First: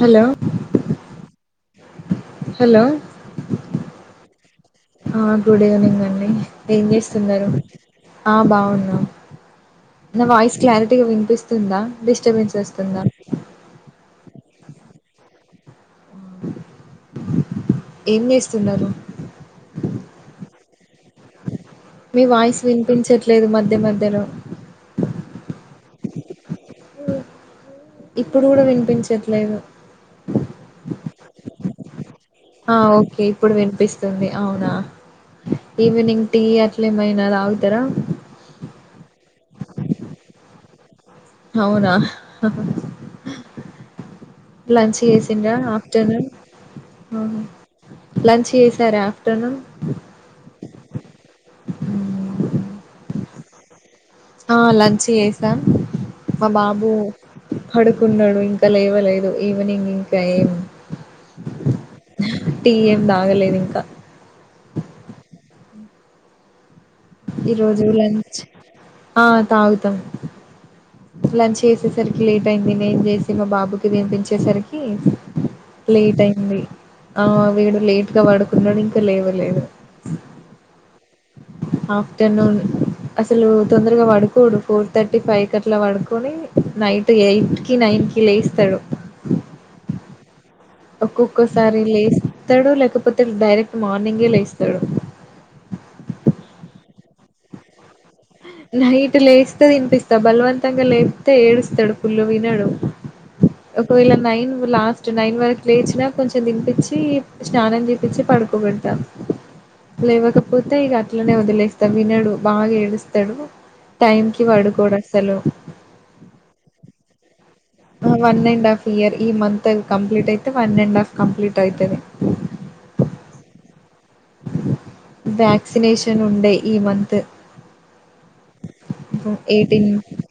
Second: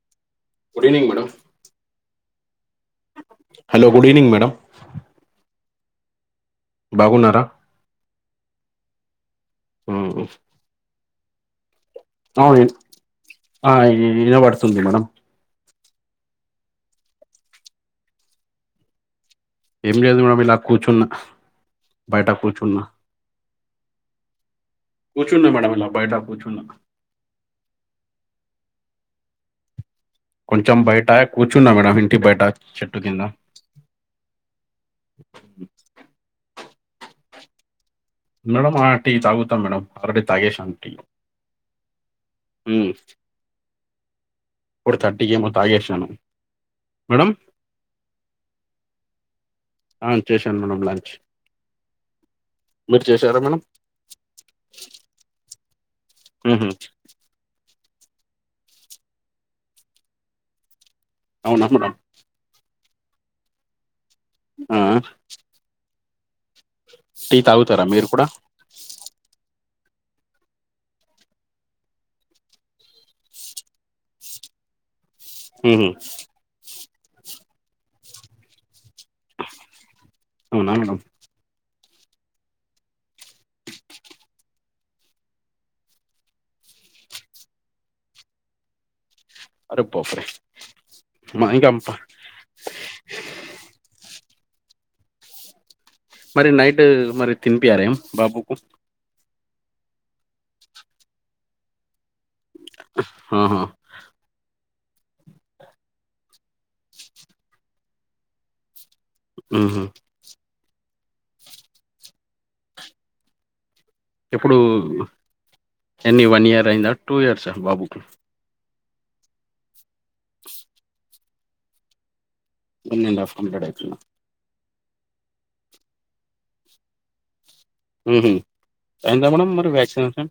Hello good evening madam hello hello good evening madam ఆ good evening అండి ఏం బాగున్నారా చేస్తున్నరు ఆ బాగున్నం ఉమ్, నా వాయిస్ క్లారిటీగా వినిపిస్ [unintelligible] ఆ ఈ ఇనవడ్తుంది మేడం ఏం చేస్తున్నారు ఏం లేదు మేడమ్ ఇలా కూర్చున్న మీ వాయిస్ వినిపించట్లేదు మధ్య మధ్యలో కూర్చున్నా మేడం ఇలా బయట కూర్చున్నా ఇప్పుడు గూడా వినిపించట్లేదు కొంచెం బయట కూర్చున్నా మేడం ఇన్ ఆ ఓకే ఇప్పుడు వినిపిస్తుంది అవునా ఈవినింగ్ టీ అట్ లేమైనా దాగుతరా మేడమ్ ఆ టీ తాగుతా మేడమ్ ఆల్రెడి తాగేేశాన్ టీ అవునా హహ ఉమ్, లంచ్ ఇప్పుడు థర్టీకి ఏమో చేసిండ్ర తాగేశాను ఆఫ్టర్నూన్ అహ మేడం లంచ్ చేసార ఆఫ్టర్నూన్ ఆ, చేశాను మేడం లంచ్ మీరు చేశారా మేడం ఆ లంచ్ చేసాం మా ఉహు, బాబు పడుకున్నడు ఇంకా లేవలేదు ఈవనింగ్ ఇంకా ఏం అవునుమ్మడ టీ ఏం తాగలేదు ఇంకా ఆ టీ ఈ తాగుతారా రోజు మీరు కూడా లంచ్ ఆ తాగుతాం లంచ్ చేసేసరికి లేట్ అయింది నేను చేసి మా బాబుకి తినిపించేసరికి ఉహు, లేట్ అయింది ఆ వీడు లేట్ గా పడుకున్నాడు ఇంకా లేవ లేదు అవునా మేడం ఆఫ్టర్నూన్ అసలు తొందరగా పడుకోడు ఫోర్ థర్టీ ఫైవ్ కి అట్లా పడుకొని నైట్ ఎయిట్ కి నైట్ కి లేస్తాడు అరపోఫురే ఒక్కొక్కసారి లేస్తాడు లేకపోతే డైరెక్ట్ మార్నింగే లే స్తాడు మరి నైట్ మరి తినిపియారేం బాబుకు నైటు లేస్తే తినిపిస్తా బలవంతంగా లేపితే ఏడుస్తాడు కుల్లు ఆహా ఒకవేళ నైన్ లాస్ట్ నక్స్ట్ నైన్ వరకు లేచినా కొంచెం తినిపించి స్నానం చేపించి పడుకోబెడతా ఉహు లేవకపోతే ఇక అట్లనే వదిలేస్తా వినడు బాగా ఏడుస్తాడు టైం కి ఇప్పుడు పడుకోడు అసలు ఎన్ని వన్ ఇయర్ అయిందా టూ ఇయర్స్ బాబు వన్ అండ్ హాఫ్ ఇయర్ ఈ మంత్ అ కంప్లీట్ అయితే వన్ అండ్ హాఫ్ కంప్లీట్ అయితది వన్ అండ్ హఫ్ కంప్లీట్ అవుతుందా వ్యాక్సినేషన్ ఉండే ఈ మంత్ అంత మేడ మరి ఎయిటీన్ వ్యాక్సినేషన్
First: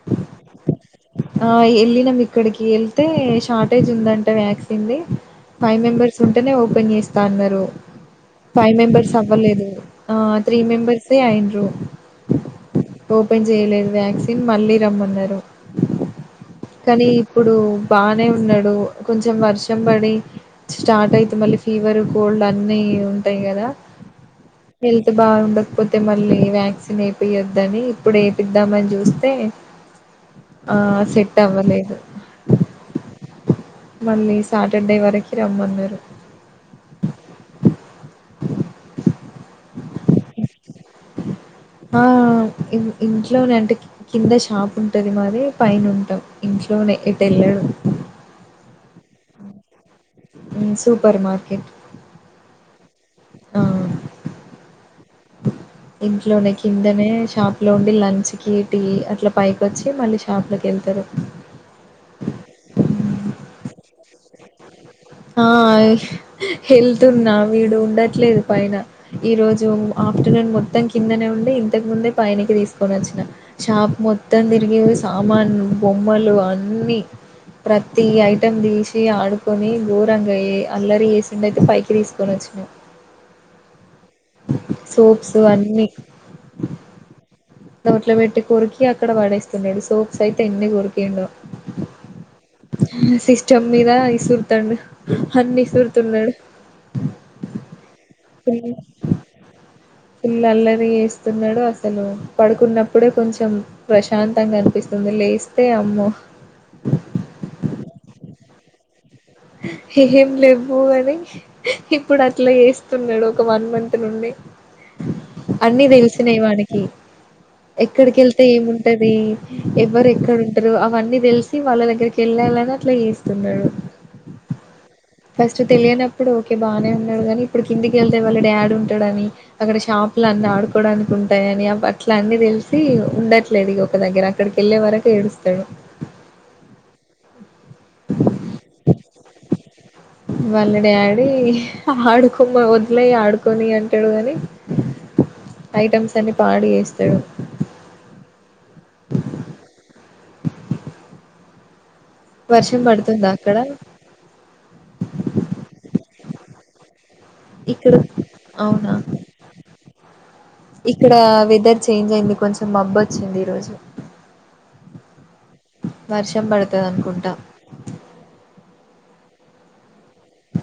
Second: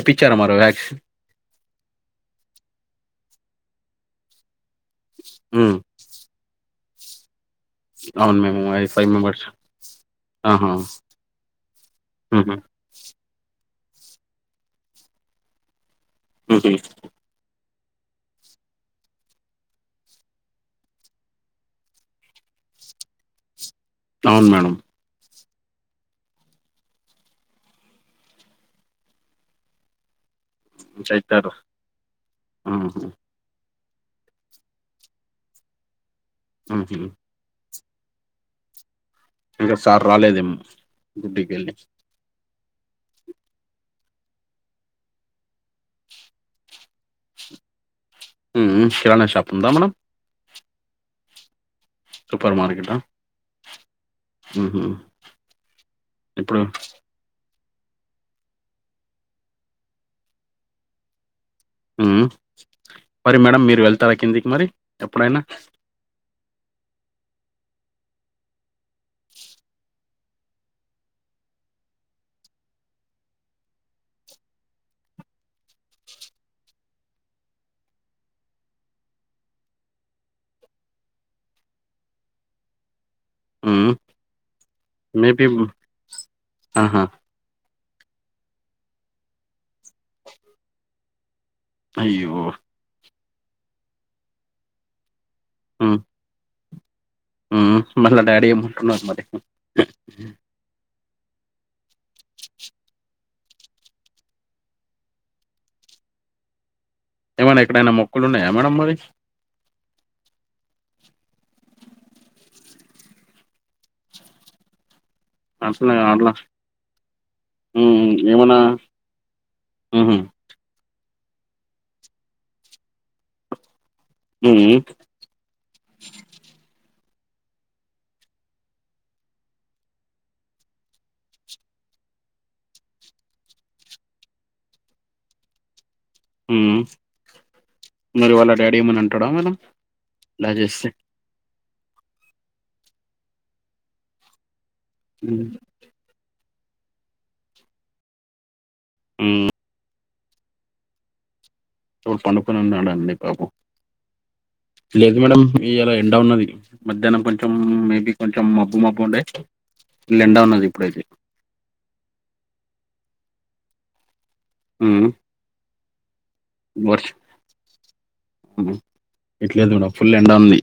ఏపిచ్చారా మరి వ్యాక్సిన్ ఆ వెళ్ళినమ్ ఇక్కడికి వెళ్తే షార్టేజ్ ఉందంట వ్యాక్సిన్డి ఉమ్ ఫైవ్ మెంబర్స్ ఉంటేనే ఓపెన్ చేస్తా అన్నారు అవును మేము ఫైవ్ ఐ మెంబెర్స్ మెంబర్స్ అవ్వలేదు ఆ త్రీ మెంబెర్స్యే అయ్యిండ్రూ ఆహా ఓపెన్ చేయలేదు వ్యాక్సిన్ మళ్ళీ రమ్మన్నారు ఉహు కానీ ఇప్పుడు బానే ఉన్నాడు కొంచెం వర్షం పడి స్టార్ట్ అయితే మళ్ళీ ఫీవర్ కోల్డ్ అన్ని ఉంటాయి కదా అవును మేడం హెల్త్ బాగు లేకపోతే మళ్ళీ వ్యాక్సిన్ అయిపోయొద్దని ఇప్పుడు ఏపిద్దామని చూస్తే ఆ సెట్ చేత్తారు అవ్వలేదు ఉహు మళ్ళీ సాటర్డే వరకు రమ్మన్నారు ఆహా గుడ్బకిలి ఇం ఇంట్లోనే అంటే కింద షాప్ ఉంటది మాది పైన ఉంటాం ఇంట్లో ఇంట్లోనే ఎటు వెళ్ళాడు కిరాణా షాప్ ఉందా మనం ఉ సూపర్ మార్కెట్ సూపర్ మార్కెట్ ఆ ఆ ఉహు ఇంట్లోనే ఇప్పుడు కిందనే షాప్ లోండి లంచ్ కి టీ అట్లా పైకి వచ్చి మళ్ళీ షాప్ లోకి వెళ్తారు మరి మేడం మీరు వెళ్తారా కిందికి మరి ఎప్పుడైనా ఆ వెళ్తున్నా వీడు ఉండట్లేదు పైన ఈ రోజు ఆఫ్టర్నూన్ మొత్తం కిందనే ఉండి ఇంతకుముందే పైనకి తీసుకొని వచ్చిన షాప్ మొత్తం తిరిగి సామాన్లు బొమ్మలు అన్నీ ప్రతి ఐటం తీసి ఆడుకొని ఘోరంగా అల్లరి చేసిండు అయితే పైకి తీసుకొని వచ్చినము ఉ సోప్సు అన్నీ ఆహా ఒకట్లో పెట్టి కొరికి అక్కడ వాడేస్తున్నాడు సోప్స్ అయితే ఎన్ని కొరికిండు అయ్యో సిస్టమ్ మీద విసురుతండు అన్ని విసురుతున్నాడు ఉ మళ్ళా డాడీ ఏమంటున్నారు మరి వీళ్ళ అల్లరి చేస్ వస్తున్నాడు అసలు పడుకున్నప్పుడే కొంచెం ప్రశాంతంగా అనిపిస్తది లేస్తే అమ్మో ఏమైనా ఎక్కడైనా మొక్కలు ఉన్నాయా మేడమ్ మరి ఏం లేబు అని ఇప్పుడు అట్లా చేస్తున్నాడు ఒక వన్ మంత్ నుండి అన్నీ అట్లా అట్లా తెలిసినాయి వానికి హ్మ్ ఎక్కడికి వెళ్తే ఏమన్నా ఏముంటది ఎవరు హుహు ఎక్కడ ఉంటారు అవన్నీ తెలిసి వాళ్ళ దగ్గరికి వెళ్ళాలని అట్లా చేస్తున్నాడు హ్మ్ ఫస్ట్ తెలియనప్పుడు ఓకే బానే డు కానీ ఇప్పుడు కిందికెళ్తే వాళ్ళ డాడీ ఉంటాడు అని అక్కడ షాపులు అన్ని ఆడుకోవడానికి ఉంటాయని అట్ ఇట్లా అన్నీ తెలిసి ఉండట్లేడు ఇక ఒక దగ్గర అక్కడికి వెళ్ళే వరకు ఏడుస్తాడు ఉ మరి వాళ్ళ డాడీ ఏమన వాళ్ళ డాడీ ఆడుకోమ వదిలేయి ఆడుకొని అంటాడు కాని హ్మ్ ఐటమ్స్ అని పాడు చేస్తడు హ్మ్. ఇడు పండుకుని వర్షం ఉన్నాడండి పడుతుందా బాబు అక్కడ లేదు మేడం ఇయాలా ఎండవున్నది మధ్యాహ్నం కొంచెం ఇక్కడ మేబి కొంచెం మబ్బు అవునా మబ్బు ఉండే ఫుల్ ఎండ ఉన్నది ఇప్పుడైతే ఇక్కడ వెదర్ చేంజ్ అయింది కొంచెం మబ్బు వచ్చింది ఈరోజు ఉ వర్షం పడతది అనుకుంటా ఎట్లేదు కూడా ఫుల్ ఎండ ఉంది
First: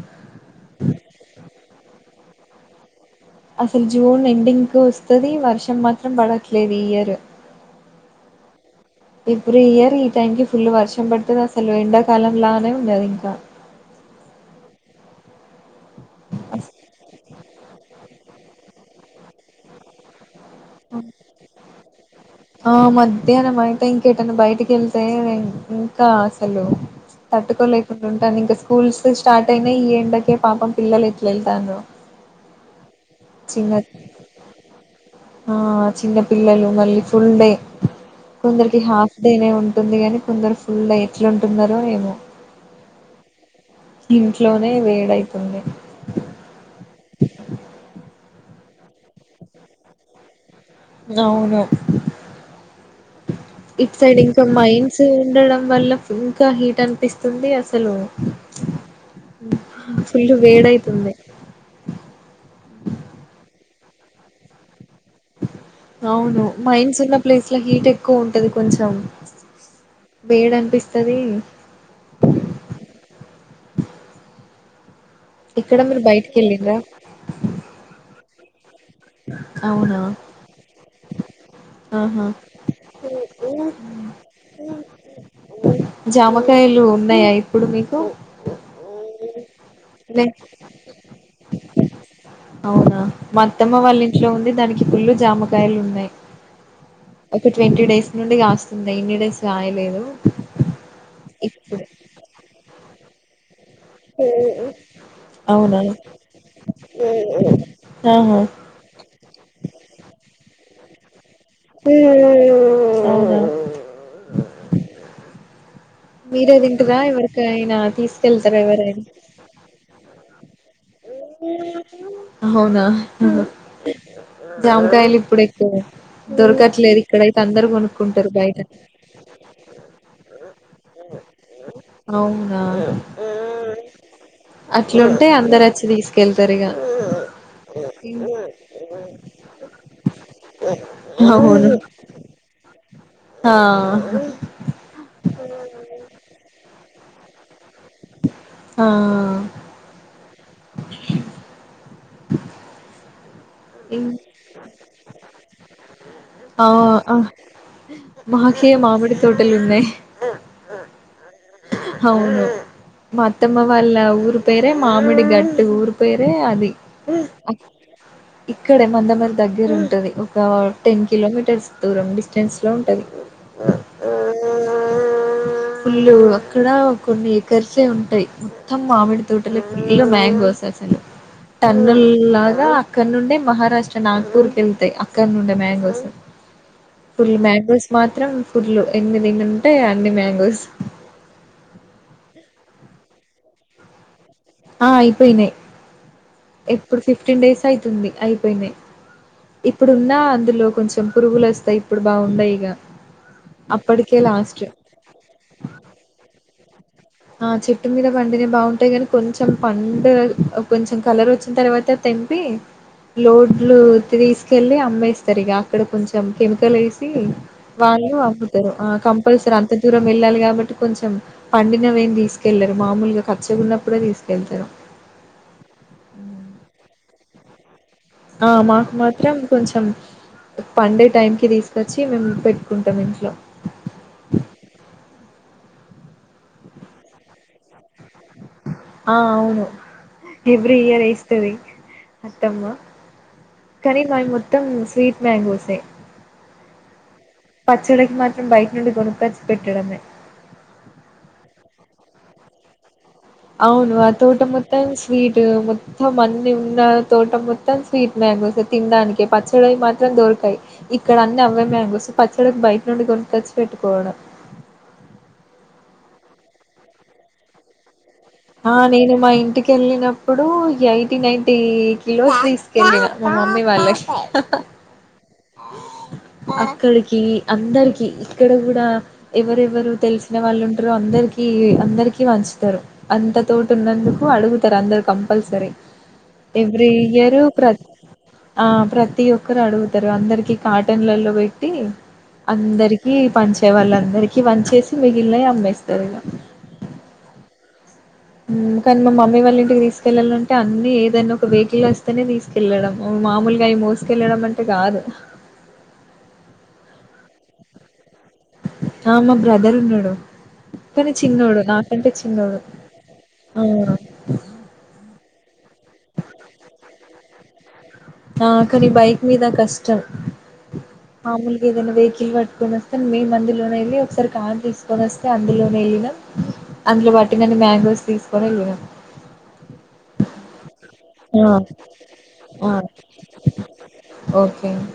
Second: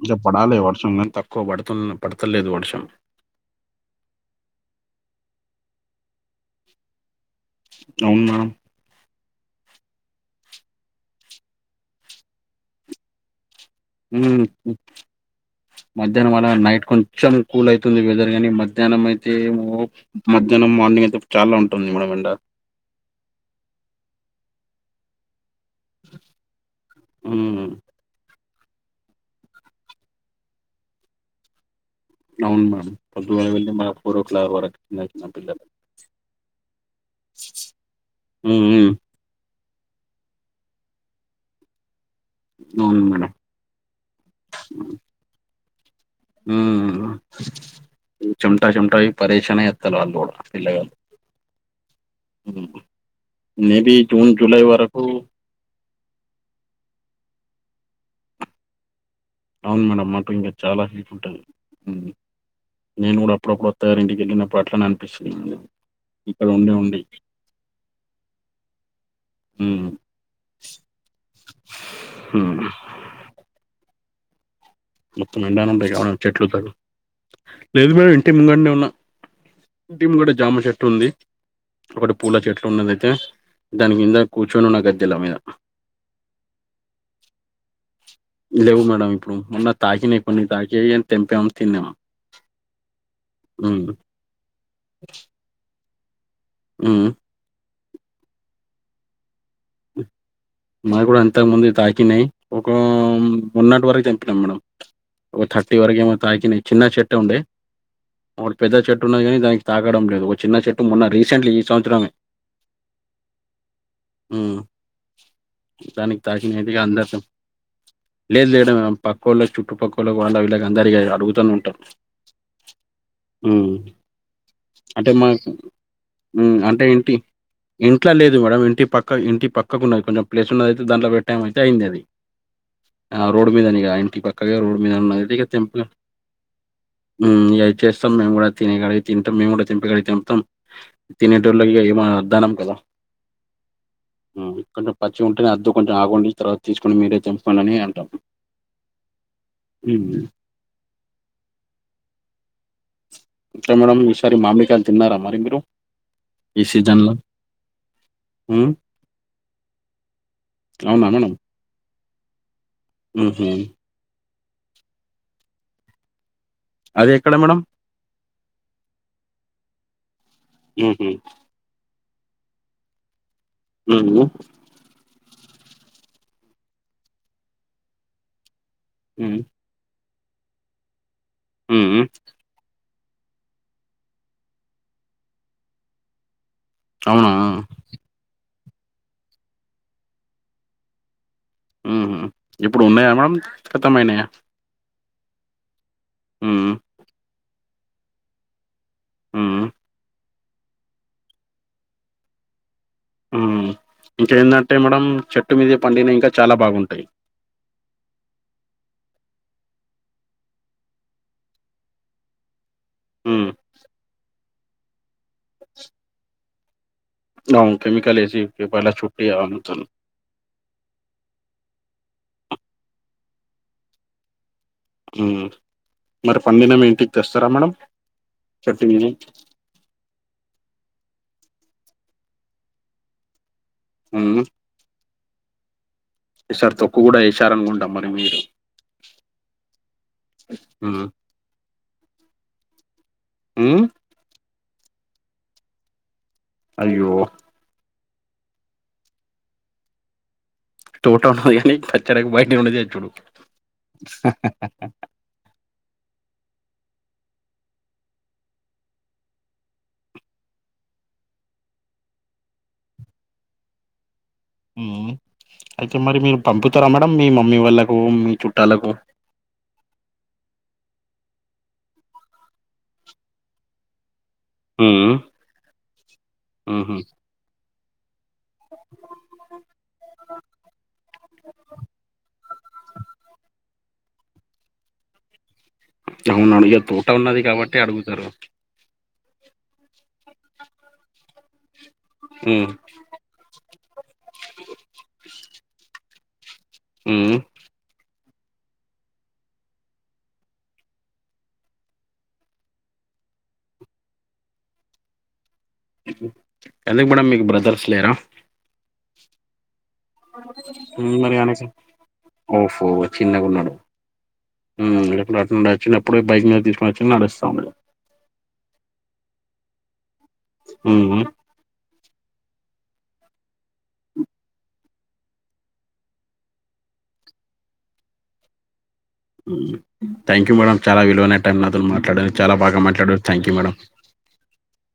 ఇంకా పడాలి వర్షం కానీ తక్కువ పడుతు పడతలేదు వర్షం అసలు జూన్ ఎండింగ్ కు వస్తది వర్షం మాత్రం పడట్లేదు ఈ ఇయరు అవును మేడం ఇప్పుడు ఇయర్ ఈ టైంకిి ఫుల్ వర్షం పడుతది అసలు ఎండాకాలం లానే ఉండది ఇంకా ఉ మధ్యాహ్నం వన నైట్ అస్ కొంచెం కూల్ అయితది వెదర్ ని మధ్యాహ్నం అయితే మో మధ్యాహ్నం మార్నింగ్ అయితే చాలా ఉంటుంది మేడం ఎండా ఎటన్న బయటికి వెళ్తే ఇంకా అసలు ఉమ్ తట్టుకోలేకుండా ఉంటాను ఇంకా స్కూల్స్ స్టార్ట్ అయిన ఈ ఏండకే పాపం పిలలు ఎట్ల ఎల్తారో అవును మేడం పొద్దుగాల వెళ్ళి చిన్న మన ఫోర్ ఓ క్లాక్ వరకు చిన్న చిన్న ఆ పిల్లలు చిన్న పిల్లలు మళ్ళీ ఫుల్ డే ఉమ్ కొందరికి ఉమ్ హాఫ్ డేనే ఉంటుంది గాని కొందరు ఫుల్ ఎట్లాంటున్నారో ఏమో అవును మేడం ఇంట్లోనే వేడైతుంది ఉ చుంటా చుంటా పరేషాన్ చేత్తరు వాళ్ళు కూడా పిల్లగాళ్ళు అవును హ్మ్. మేబీ ఇట్ సైడ్ జూన్ ఇంకా జూలై మైన్స్ వరకు ఉండడం వల్ల ఇంకా హీట్ అనిపిస్ తుంది అసలు అవును మేడం మాకి ఫుల్ ఇంకా చాలా హీట్ వేడైతుంది ఉంటది నేను కూడా అప్పుడప్పుడు సార్ ఇంటికి వెళ్ళినప్పు అట్లనే అనిపిస్తుంది మేడం అవును ఇక్కడ ఉండి ఉండి మైన్స్ ఉన్న ప్లేస్ లో హీట్ ఎక్కువ ఉంటది కొంచెం ఉమ్ వేడి అనిపిస్తది ఉమ్ మొత్తం ఇక్కడ ఎండనంత మీరు ఎవై బయటికి చెట్లుత వెళ్ళిండ్రా లేదు మేడం ఇంటి ముంగట్నే అవునా టీమ్ కూడా జామషట్ ఉంది [unintelligible] ఒకటి ఆహా పూల చెట్లు ఉన్నదయితే దాని కింద కూర్చొని ఉన్న గద్దెల మీద జామకాయలు ఉన్నాయా ఇప్పుడు మీకు లేవు మేడము ఇప్పుడు ఉన్న తాకి లే కొన్నీ తాకేయి తెంపమ తిన్నావా అత్తమ వాళ్ళ ఇంట్లో ఉంది దానికి పులు జామకాయలు ఉన్నాయి ఉమ్ ఒక ట్వంటీ డేస్ నుండి కాస్తుంది ఎన్ని డేస్ కాయలేదు మాకు కూడా అంతకు ఇప్పుడే మోన్నటి వరకు తెంపినాం మేడం ఒక థర్టీ అవునా వరకు ఏమో తాకిని చిన్న చెట్టు ఉండే ఆహా ఒకటి పెద్ద చెట్టు ఉన్నది కాని దానికి తాగడం లేదు ఒక చిన్న చెట్టు మొన్న రీ హ ఉమ్ దానికి తాకిినదిగా తింటరా అందర్ం ఎవరికైనా లేదు తీసుకెళ్తారా లేడం ఎవరైనా పక్క వాళ్ళ చుట్టుపక్క వాళ్ వాళ్ళ విలగా [unintelligible] అందరిగా అడుగుతూనే ఉంటారు అవునా ఆహా. అంటే జామకాయలు ఇప్పుడు మాకు ఎక్కువ అంటే దొరకట్లేదు ఇంటి ఇక్కడైతే అందరు ఇంట్లో కొనుక్కుంటారు లేదు బయట మేడం ఇంటి పక్క ఇంటి పక్కకు ఉన్నది కొంచెం ప్లేస్ ఉన్నది అయితే దాంట్లో పెట్టే టైం అయితే అయింది అది అవునా ఆ రోడ్ మీదనే ఇగ ఇంటి పక్కగా రోడ్ మీద అట్లుంటే ఉన్నది అందరు తెెంపుల్ వచ్చి తీసుకెళ్తారు ఇక ఉం ఇగ అది చేస్తాం మేము కూడా తినే కాడికి తింటాం మేము కూడా తెంపే కాడికి తెం పుతాం అవును తినేటోళ్ళకి ఇగ వద్దనం కదా ఆ కొంచెం పచ్చి ఉంటే అద్దు కొంచెం ఆగండి తర్వాత తీసుకొని మీరే తెంపుకొండి అని ఆ ఎట్ల మేడం ఇం ఈసారి మామిడి కాయలు తీన్నారా మరి మీరు ఈ ఆ సీజన్‌లో? ఆ మాకే హ్మ్. మామిడి తోటలు ఉన్నయి అవునా మేడం అవును హుహు. మత్తమ్మ వాళ్ళ ఊరు పేరే మామిడి గట్ ఊరు పేరు అది ది అదెక్కడ మేడం? ఇక్కడే మంద మరి దగ్గర ఉంటది ఒక టెన్ హుహు. కిలోమీటర్స్ దూరం డిస్టెన్స్ లో ఉంటది హూ హమ్ పుల్లు అక్కడ కొన్ని ఏకర్సే ఉంటాయి మొత్తం మామిడి హ్మ్. తోటలే పుల్ మ్యాంగోస్ అసలు హుహు. టన్నుల్ లాగా అక్కడ నుండే మహారాష్ట్ర నాగ్పూర్ కి వెళ్తాయి అక్కడ నుండే మ్యాంగోస్ అవునా? ఫుల్ మ్యాంగోస్ మాత్రం ఫుల్లు ఎన్నీ తింటే అన్ని మ్యాంగోస్ ఉ హమ్ ఇప్పుడు ఉన్నాయా మేడం ఖతమైనాయా ఆ అయిపోయినాయి హ్మ్. ఎప్పుడు ఫిఫ్టీన్ డేస్ అవుతుంది అయిపోయినాయి హ్మ్. ఇప్పుడున్నా అందులో కొంచెం పురుగులు వస్తాయి ఇప్పుడు బాగున్నాయి ఇక ఉం ఇక్కడ ఏమ్ దంటే మేడం చెట్టు మీదే పండిన ఇంకా చాలా బాగుంటాయి ఆ చెట్టు మీద పండినే బాగుంటాయి కానీ కొంచెం పండు కొంచెం కలర్ వచ్చిన తర్వాత తెంపి హ్మ్. లోడ్లు తీసుకెళ్ళి అమ్మేస్తారు ఇక అక్కడ కొంచెం కెమికల్ వేసి అవును. వాళ్ళు కెమికలేసి అమ్ముతరు పేపర్‌ల చుట్టి కంపల్సరీ అంత అమ్ముతారు. దూరం వెళ్ళాలి కాబట్టి కొంచెం పండి న్నవేం తీసుకెళ్లరు మామూలుగా పచ్చగ గున్నప్పుడే తీసుకెళ్తారు ఉ హమ్ మరి పండినవి ఇంటికి తెస్తారా మేడం ఆ చెట్టు మాకు మీదయి. మాత్రం కొంచెం పండే టైంకి కి తీసుకొచ్చి మేము పెట్టుకుంటాం ఇంట్లో హూ హమ్ ఈ సరి తొక్కు కూడా ఉండ మరి మీరు ఆ అవును ఎవ్రి ఇయర్ హ్మ్. ఎస్తాధి అత్తమ్మా హ్మ్. కానీ నాయ్ మొత్తం స్వీట్ మంగోసే అయ్యో మాత్రం బైకి నుడి కొణ కోచి పెట్డమే టోట ఉంది కచ్చడా బైటి ఉది చెడు అవును అ తోట మొత్తం స్వీట్ మొత్తం మ నిన్న తోట మొత్తం స్వీట్ మ్యాగస్ తినడానికి పచ్చడిొయి మాత్రం దొరికాయి ఇక్కడ అన్ని అవే మ్యాంగోస్ పచ్చడికి బయట నుండి కొ తెచ్చి పెట్టుకోవడం అయితే మరి మీరు పంపుతారా మేడంమ్ మీ మమ్మీ వాళ్ళకు ఆ చుట్టాలకు? నేను మా ఇంటికెళ్ళిన ఇప్పుడు ఎయిటీ నైన్టీ కిలోస్ తీసుకెళ్ళిన మా మమ్మీ వాళ్ళకి హ అక్కడికి అందరికి ఇక్కడ కూడా ఎవరెవరు తెలిసిన వాళ్ళు ఉంటార అందరికి అందరికి వంచుతారు అంతతోటి న్నందుకు అడుగుతారు అందరు కంపల్సరీ అవునవును. ఇగ ఎవ్రీ తోట ఉన్నది ఇయరు కాబట్టి అడుగుతారు. ప్రతి ఒక్కరు అడుగుతారు అందరికి కాటన్లలో హ్మ్. అందరికి పనించే వాళ్ళ అందరికీ పని చేేసి మిగిలిన అమ్మేస్తారు ఇలా ఆ కానీ మా మమ్మీ వాళ్ళ ఇంటికి తీసుకెళ్ళాలింటే అన్ని ఏదైనా ఒక వెహికల్ వస్తేనే తీసుకెళ్ళడం మామూలుగా అ ఈ మోసుకెళ్ళడం అంటే కాదు ఎందుకు మేడమ్ మీకు బ్రదర్స్ లేరా ఆ మా బ్రదర్ ఉన్నాడి కానీ హ్మ్. మరి ఆయనకి చిన్నోడు నాకంటే చిన్నోడు ఆ ఇప్పుడు అట్ నుండి వచ్చి ఎప్పుడుే బైక్ మీద తీసుకొని వచ్చి నడుస్తాంము ఆ కానీ బైక్ మీద కష్టం హ్మ్. మామూలుగా ఏదైనా వే పట్టుకొని వస్తే మేము అందులోనే వెళ్ళి ఒకసారి కారు తీసుకొని వస్తే అందులోనే వెళ్ళినాం అందులో బట్టి కానీ మ్యాంగోస్ తీసుకొని వెళ్ళం థ్యాంక్ యూ మేడమ్ చాలా బాగా మాట్లాడారు ఆ టైం అతను మాట్లాడు చాలా ఆ బాగా మాట్లాడుడు థ్యాంక్ యూ మేడం ఓకే అండి